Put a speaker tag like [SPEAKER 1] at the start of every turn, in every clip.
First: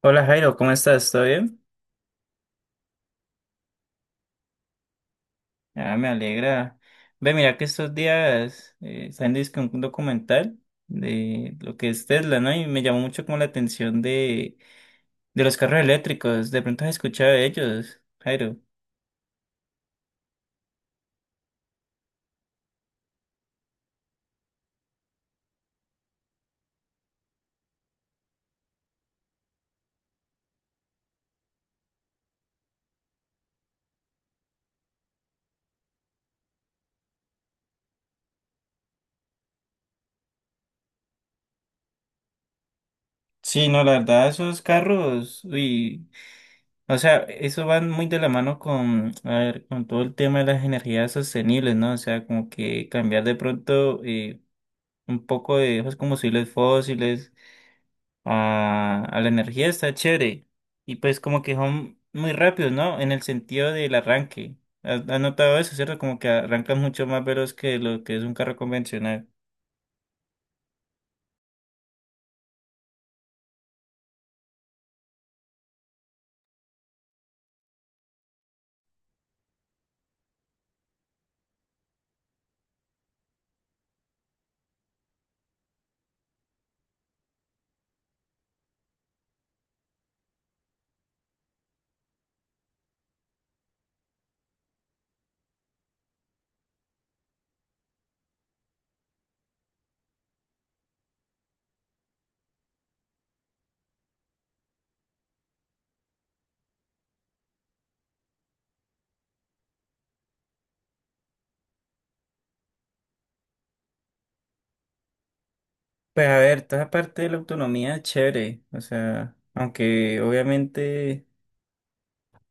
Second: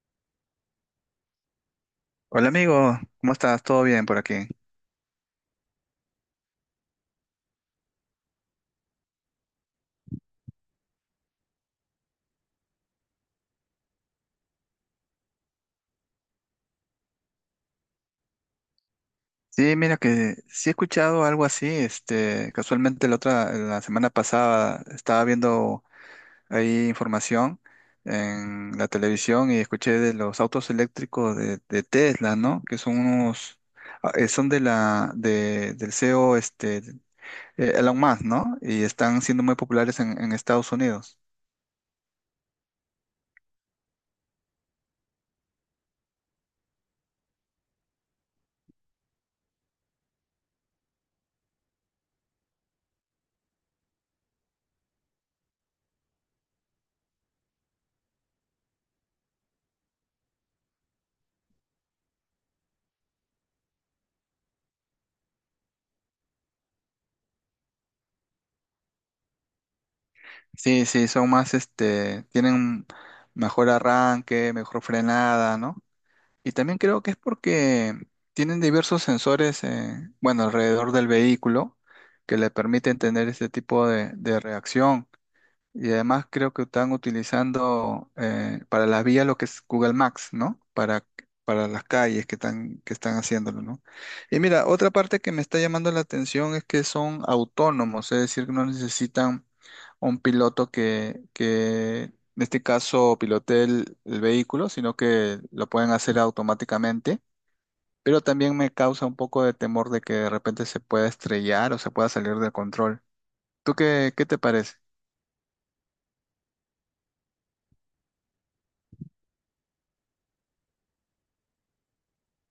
[SPEAKER 1] Hola Jairo, ¿cómo estás? ¿Todo bien?
[SPEAKER 2] Hola amigo, ¿cómo estás? ¿Todo bien por aquí?
[SPEAKER 1] Ah, me alegra. Ve, mira que estos días salió dizque un documental de lo que es Tesla, ¿no? Y me llamó mucho como la atención de los carros eléctricos. De pronto has escuchado de ellos, Jairo.
[SPEAKER 2] Sí, mira que sí he escuchado algo así, este, casualmente la semana pasada estaba viendo ahí información en la televisión y escuché de los autos eléctricos de Tesla, ¿no? Que son unos, son del CEO, Elon Musk, ¿no? Y están siendo muy populares en Estados Unidos.
[SPEAKER 1] Sí, no, la verdad, esos carros, uy, o sea, eso van muy de la mano con, a ver, con todo el tema de las energías sostenibles, ¿no? O sea, como que cambiar de pronto un poco de esos combustibles fósiles a la energía está chévere. Y pues como que son muy rápidos, ¿no? En el sentido del arranque. ¿Has notado eso, cierto? Como que arrancan mucho más veloz que lo que es un carro convencional.
[SPEAKER 2] Sí, sí, son más, este, tienen mejor arranque, mejor frenada, ¿no? Y también creo que es porque tienen diversos sensores, bueno, alrededor del vehículo que le permiten tener este tipo de reacción. Y además creo que están utilizando para las vías lo que es Google Maps, ¿no? Para las calles que están haciéndolo, ¿no? Y mira, otra parte que me está llamando la atención es que son autónomos, es decir, que no necesitan un piloto que en este caso pilotee el vehículo, sino que lo pueden hacer automáticamente. Pero también me causa un poco de temor de que de repente se pueda estrellar o se pueda salir de control. ¿Tú qué te parece?
[SPEAKER 1] Pues a ver, toda parte de la autonomía es chévere. O sea, aunque obviamente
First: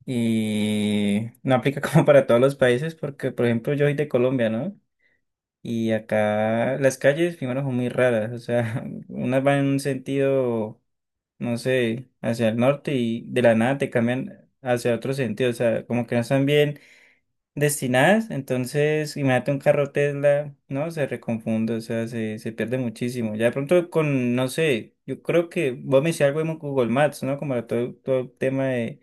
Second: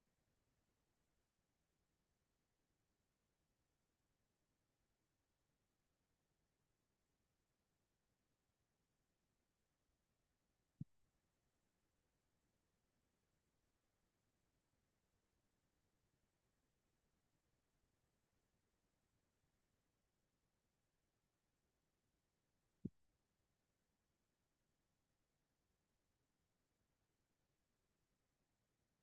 [SPEAKER 1] y no aplica como para todos los países, porque por ejemplo yo soy de Colombia, ¿no? Y acá las calles primero son muy raras. O sea, unas van en un sentido no sé, hacia el norte y de la nada te cambian hacia otro sentido, o sea, como que no están bien destinadas, entonces imagínate un carro Tesla, ¿no? Se reconfunde, o sea, se pierde muchísimo. Ya de pronto con, no sé, yo creo que vos me decías algo en Google Maps, ¿no? Como todo, todo el tema de,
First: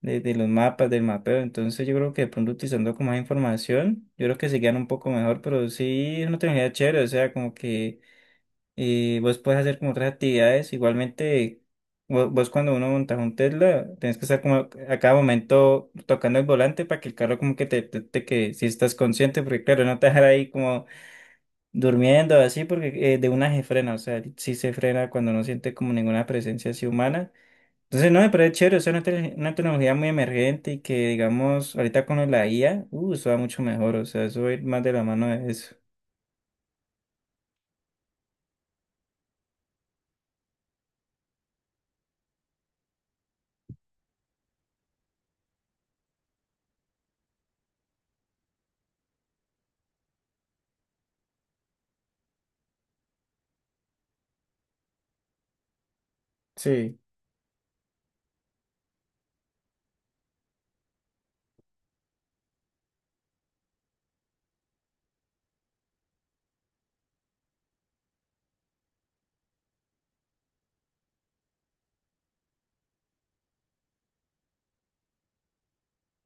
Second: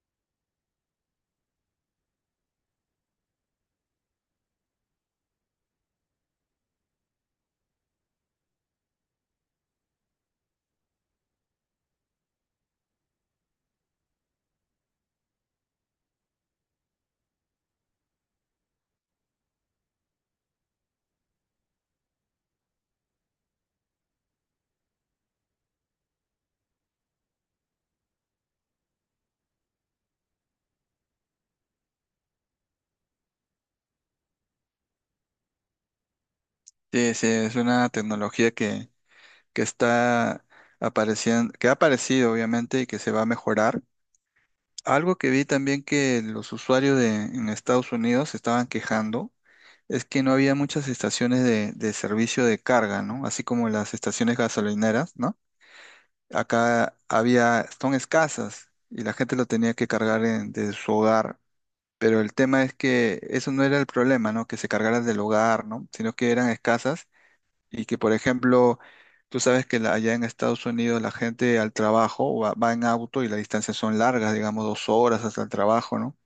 [SPEAKER 1] de, de los mapas, del mapeo, entonces yo creo que de pronto utilizando como más información, yo creo que se quedan un poco mejor, pero sí es una tecnología chévere, o sea, como que y vos puedes hacer como otras actividades. Igualmente, vos, cuando uno monta un Tesla, tenés que estar como a cada momento tocando el volante para que el carro como que te que si estás consciente, porque claro, no te dejar ahí como durmiendo así, porque de una se frena, o sea, sí se frena cuando no siente como ninguna presencia así humana. Entonces, no, pero es chévere, o sea, una, una tecnología muy emergente y que, digamos, ahorita con la IA, eso va mucho mejor, o sea, eso va a ir más de la mano de eso.
[SPEAKER 2] Sí, sí, es una tecnología que está apareciendo, que ha aparecido obviamente y que se va a mejorar. Algo que vi también que los usuarios en Estados Unidos se estaban quejando es que no había muchas estaciones de servicio de carga, ¿no? Así como las estaciones gasolineras, ¿no? Acá
[SPEAKER 1] Sí.
[SPEAKER 2] había, son escasas y la gente lo tenía que desde su hogar. Pero el tema es que eso no era el problema, ¿no? Que se cargaran del hogar, ¿no? Sino que eran escasas y que, por ejemplo, tú sabes allá en Estados Unidos la gente al trabajo va en auto y las distancias son largas, digamos dos horas hasta el trabajo, ¿no?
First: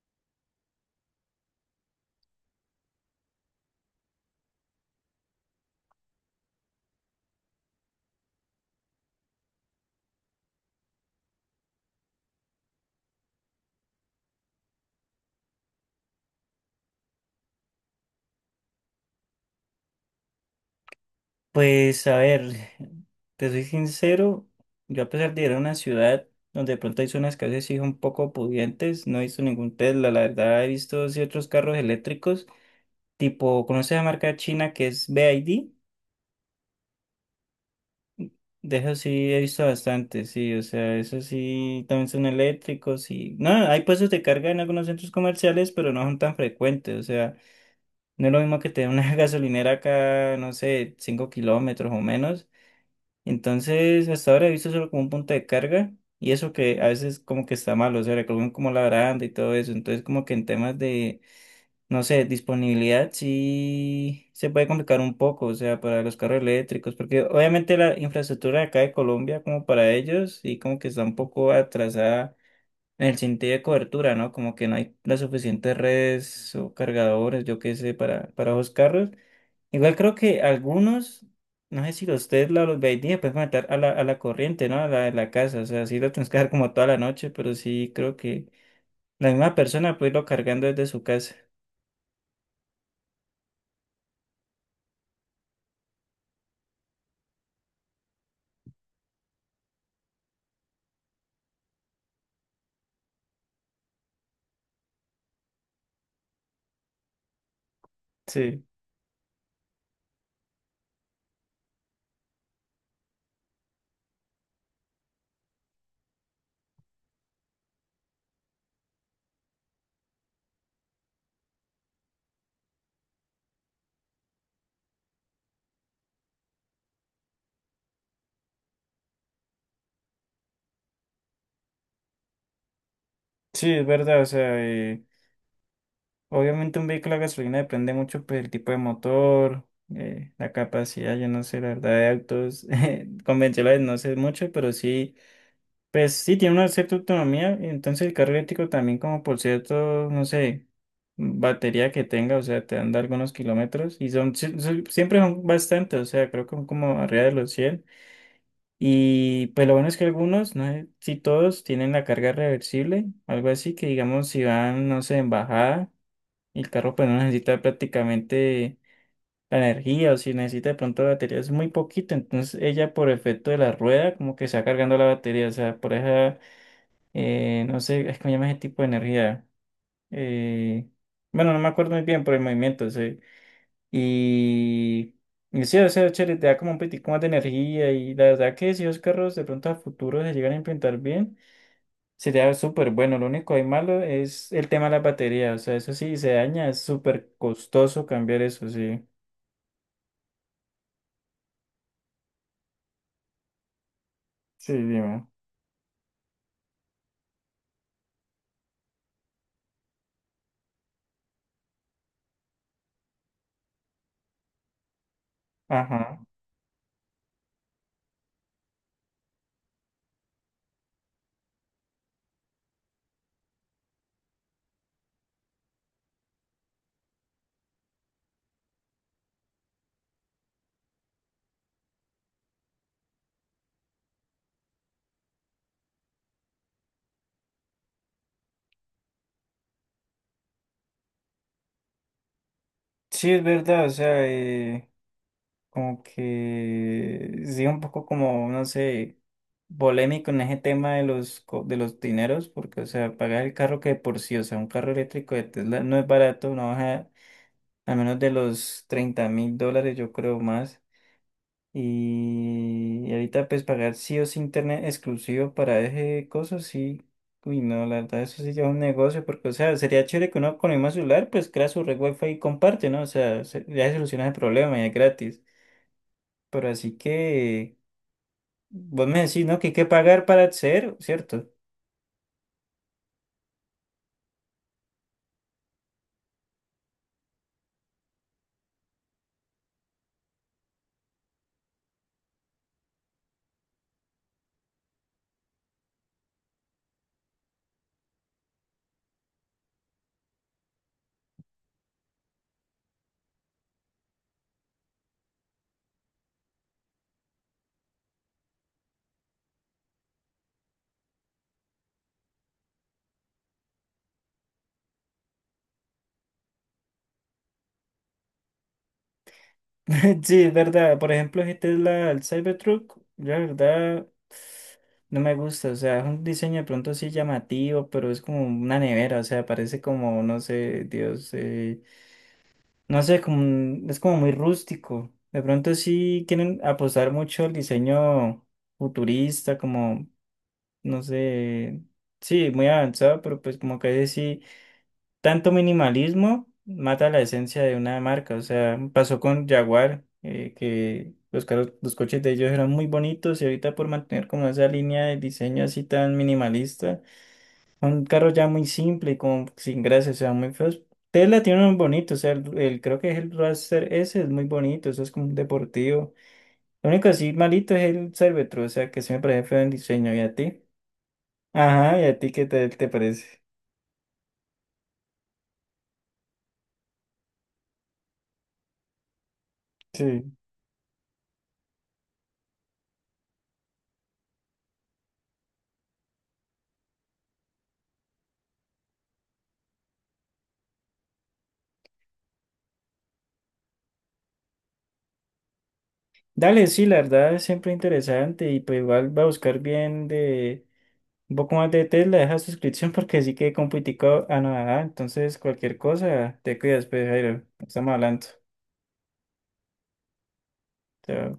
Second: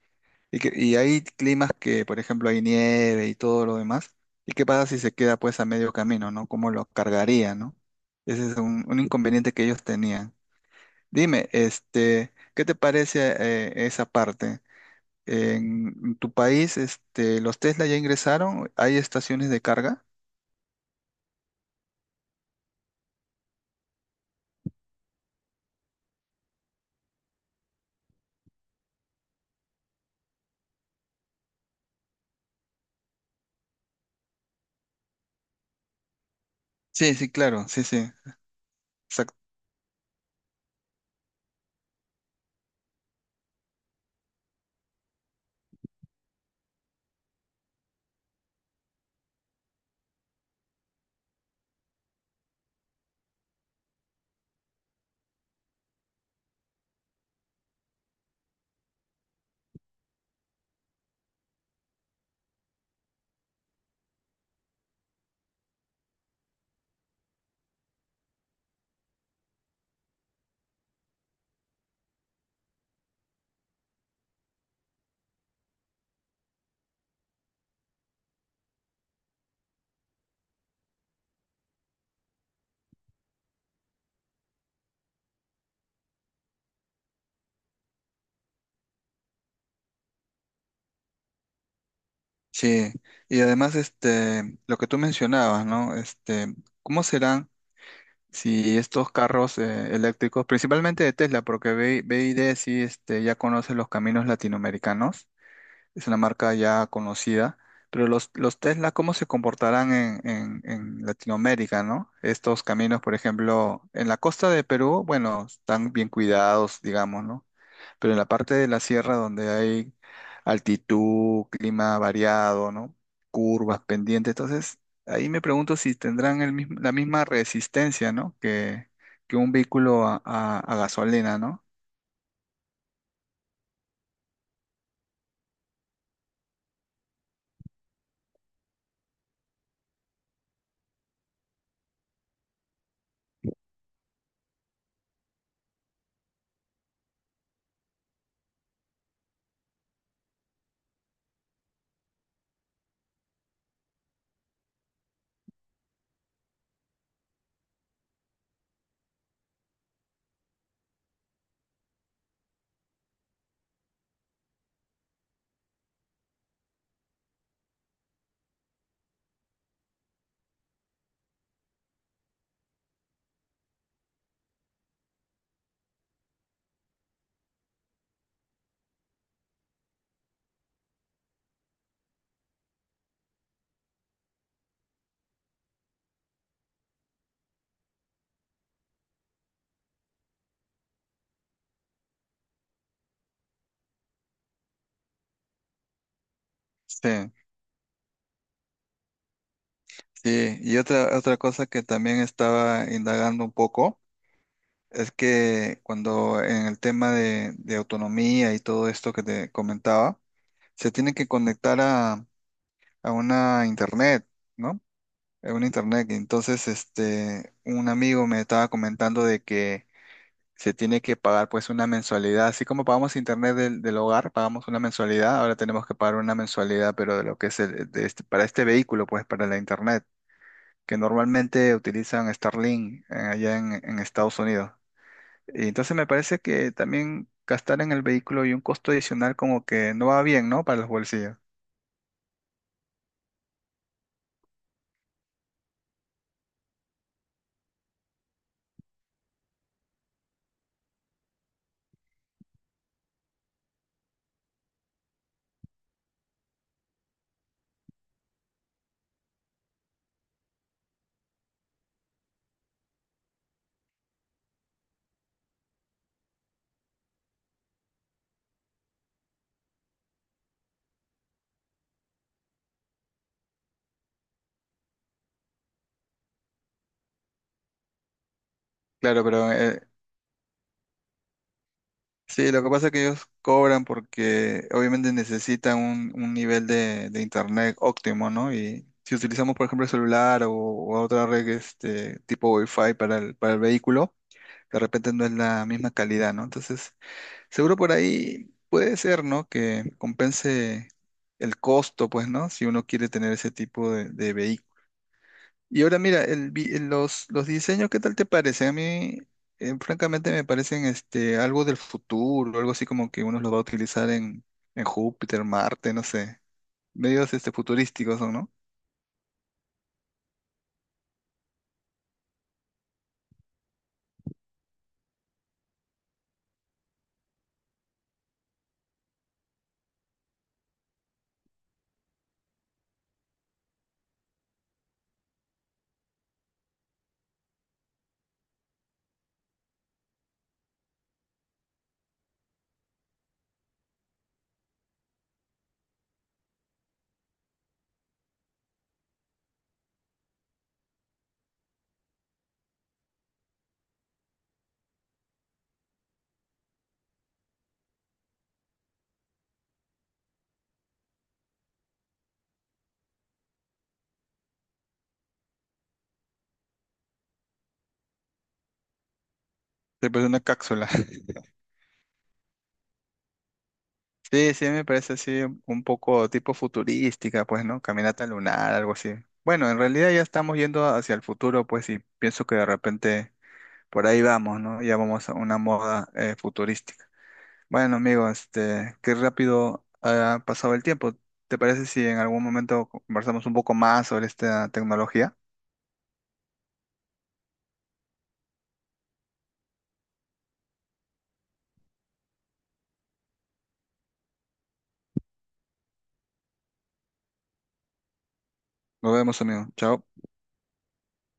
[SPEAKER 2] Y hay climas que, por ejemplo, hay nieve y todo lo demás. ¿Y qué pasa si se queda pues a medio camino, ¿no? ¿Cómo lo cargaría, ¿no? Ese es un inconveniente que ellos tenían. Dime, este, ¿qué te parece esa parte? En tu país, este, ¿los Tesla ya ingresaron? ¿Hay estaciones de carga?
[SPEAKER 1] Pues a ver, te soy sincero, yo a pesar de ir a una ciudad donde de pronto hay zonas que a veces sí son un poco pudientes, no he visto ningún Tesla, la verdad he visto ciertos carros eléctricos, tipo, ¿conoces la marca china que es BYD?
[SPEAKER 2] Sí, sí, claro, sí, sí.
[SPEAKER 1] De eso sí he visto bastante, sí, o sea, eso sí también son eléctricos y... No, hay puestos de carga en algunos centros comerciales, pero no son tan frecuentes, o sea, no es lo mismo que tener una gasolinera acá, no sé, 5 kilómetros o menos. Entonces, hasta ahora he visto solo como un punto de carga y eso que a veces como que está malo, o sea, recogen como la baranda y todo eso. Entonces, como que en temas de, no sé, disponibilidad sí se puede complicar un poco, o sea, para los carros eléctricos, porque obviamente la infraestructura de acá de Colombia como para ellos sí como que está un poco atrasada en el sentido de cobertura, ¿no? Como que no hay las suficientes redes o cargadores, yo qué sé, para esos carros. Igual creo que algunos, no sé si los Tesla o los BYD pueden conectar a la corriente, ¿no? A la de la casa. O sea, sí lo tienes que dejar como toda la noche, pero sí creo que la misma persona puede irlo cargando desde su casa.
[SPEAKER 2] Sí, y además este, lo que tú mencionabas, ¿no? Este, ¿cómo serán si estos carros eléctricos, principalmente de Tesla, porque BYD sí este, ya conoce los caminos latinoamericanos, es una marca ya conocida, pero los
[SPEAKER 1] Sí,
[SPEAKER 2] Tesla, ¿cómo se comportarán en, en Latinoamérica, ¿no? Estos caminos, por ejemplo, en la costa de Perú, bueno, están bien cuidados, digamos, ¿no? Pero en la parte de la sierra donde hay altitud, clima variado, ¿no? Curvas, pendientes, entonces ahí me pregunto si tendrán la misma resistencia, ¿no? Que un vehículo a gasolina, ¿no?
[SPEAKER 1] sí, es verdad. O sea, obviamente un vehículo a gasolina depende mucho, pues, del tipo de motor, la capacidad, yo no sé, la verdad, de autos convencionales no sé mucho, pero sí. Pues sí, tiene una cierta autonomía, entonces el carro eléctrico también como por cierto, no sé, batería que tenga, o sea, te anda algunos kilómetros y son, siempre son bastantes, o sea, creo que son como arriba de los 100. Y pues lo bueno es que algunos, no sé si todos, tienen la carga reversible, algo así que digamos si van, no sé, en bajada, y el carro pues no necesita prácticamente la energía o si necesita de pronto batería es muy poquito, entonces ella por efecto de la rueda como que está cargando la batería, o sea, por eso no sé, es que me llama ese tipo de energía. Eh, bueno, no me acuerdo muy bien por el movimiento. Sí. Y, y sí, o sea, chévere, te da como un poquitico más de energía. Y la verdad que si los carros de pronto a futuro se llegan a implementar bien, sería súper bueno. Lo único ahí malo es el tema de la batería. O sea, eso sí, se daña, es
[SPEAKER 2] Sí,
[SPEAKER 1] súper costoso cambiar eso, sí.
[SPEAKER 2] sí. Y otra, otra cosa que también estaba indagando un poco
[SPEAKER 1] Sí,
[SPEAKER 2] es
[SPEAKER 1] dime.
[SPEAKER 2] que cuando en el tema de autonomía y todo esto que te comentaba, se tiene que conectar a una internet, ¿no? En un internet. Y
[SPEAKER 1] Ajá.
[SPEAKER 2] entonces, este, un amigo me estaba comentando de que se tiene que pagar pues una mensualidad. Así como pagamos internet del hogar, pagamos una mensualidad, ahora tenemos que pagar una mensualidad, pero de lo que es para este vehículo, pues para la internet, que normalmente utilizan Starlink allá en Estados Unidos. Y entonces me parece que también gastar en el vehículo y un costo adicional como que no va bien, ¿no? Para los bolsillos.
[SPEAKER 1] Sí, es verdad, o sea, como que sí, un poco como, no sé, polémico en ese tema de los, de los dineros, porque, o sea, pagar el carro que de por sí, o sea, un carro eléctrico de Tesla no es barato, no baja a menos de los $30.000, yo creo más. Y ahorita, pues, pagar sí o sí internet exclusivo para ese coso, sí. Uy, no, la verdad, eso sí ya es un negocio, porque, o sea, sería chévere que uno con el mismo celular, pues, crea su red wifi y comparte, ¿no? O sea, ya se soluciona el problema y es gratis. Pero así que vos me
[SPEAKER 2] Claro,
[SPEAKER 1] decís,
[SPEAKER 2] pero
[SPEAKER 1] ¿no? Que hay que pagar para acceder, ¿cierto?
[SPEAKER 2] sí, lo que pasa es que ellos cobran porque obviamente necesitan un nivel de internet óptimo, ¿no? Y si utilizamos, por ejemplo, el celular o otra red este, tipo Wi-Fi para para el vehículo, de repente no es la misma calidad, ¿no? Entonces, seguro por ahí puede ser, ¿no? Que compense el costo, pues, ¿no? Si uno quiere tener ese tipo de vehículos. Y ahora mira, los diseños, ¿qué tal te parecen? A mí, francamente, me parecen este, algo del futuro, algo así como que uno los va a utilizar en Júpiter, Marte, no sé. Medios este, futurísticos son, ¿no?
[SPEAKER 1] Sí, es verdad. Por ejemplo, esta es la el Cybertruck. La verdad, no me gusta. O sea, es un diseño de pronto sí llamativo, pero es como una nevera. O sea, parece como, no sé, Dios, no sé, como, es como muy rústico. De pronto sí quieren apostar mucho al diseño futurista, como, no sé, sí, muy avanzado, pero pues como que ahí sí. Tanto minimalismo mata la esencia de una marca. O sea, pasó con Jaguar, que los carros, los coches de ellos eran muy bonitos y ahorita por mantener como esa línea de diseño así tan minimalista, un carro ya muy simple y como sin gracia, o sea, muy feos. Tesla tiene unos bonitos, o sea, creo que es el Roadster S, es muy bonito, eso es como un deportivo. Lo único así malito es el Cervetro, o sea, que sí me parece feo en
[SPEAKER 2] Se
[SPEAKER 1] diseño. ¿Y
[SPEAKER 2] parece
[SPEAKER 1] a
[SPEAKER 2] una
[SPEAKER 1] ti?
[SPEAKER 2] cápsula.
[SPEAKER 1] Ajá, ¿y a ti qué te parece?
[SPEAKER 2] Sí, sí, me parece así un poco tipo futurística, pues, ¿no? Caminata lunar, algo así. Bueno, en realidad ya
[SPEAKER 1] Sí.
[SPEAKER 2] estamos yendo hacia el futuro, pues, y pienso que de repente por ahí vamos, ¿no? Ya vamos a una moda futurística. Bueno, amigo, este, qué rápido ha pasado el tiempo. ¿Te parece si en algún momento conversamos un poco más sobre esta tecnología?
[SPEAKER 1] Dale, sí, la verdad es siempre interesante y pues igual va a buscar bien de un poco más de Tesla, deja suscripción porque sí que compitico a nada, entonces cualquier cosa, te cuidas, pues Jairo, estamos hablando.
[SPEAKER 2] Nos vemos, amigo. Chao.
[SPEAKER 1] Chao.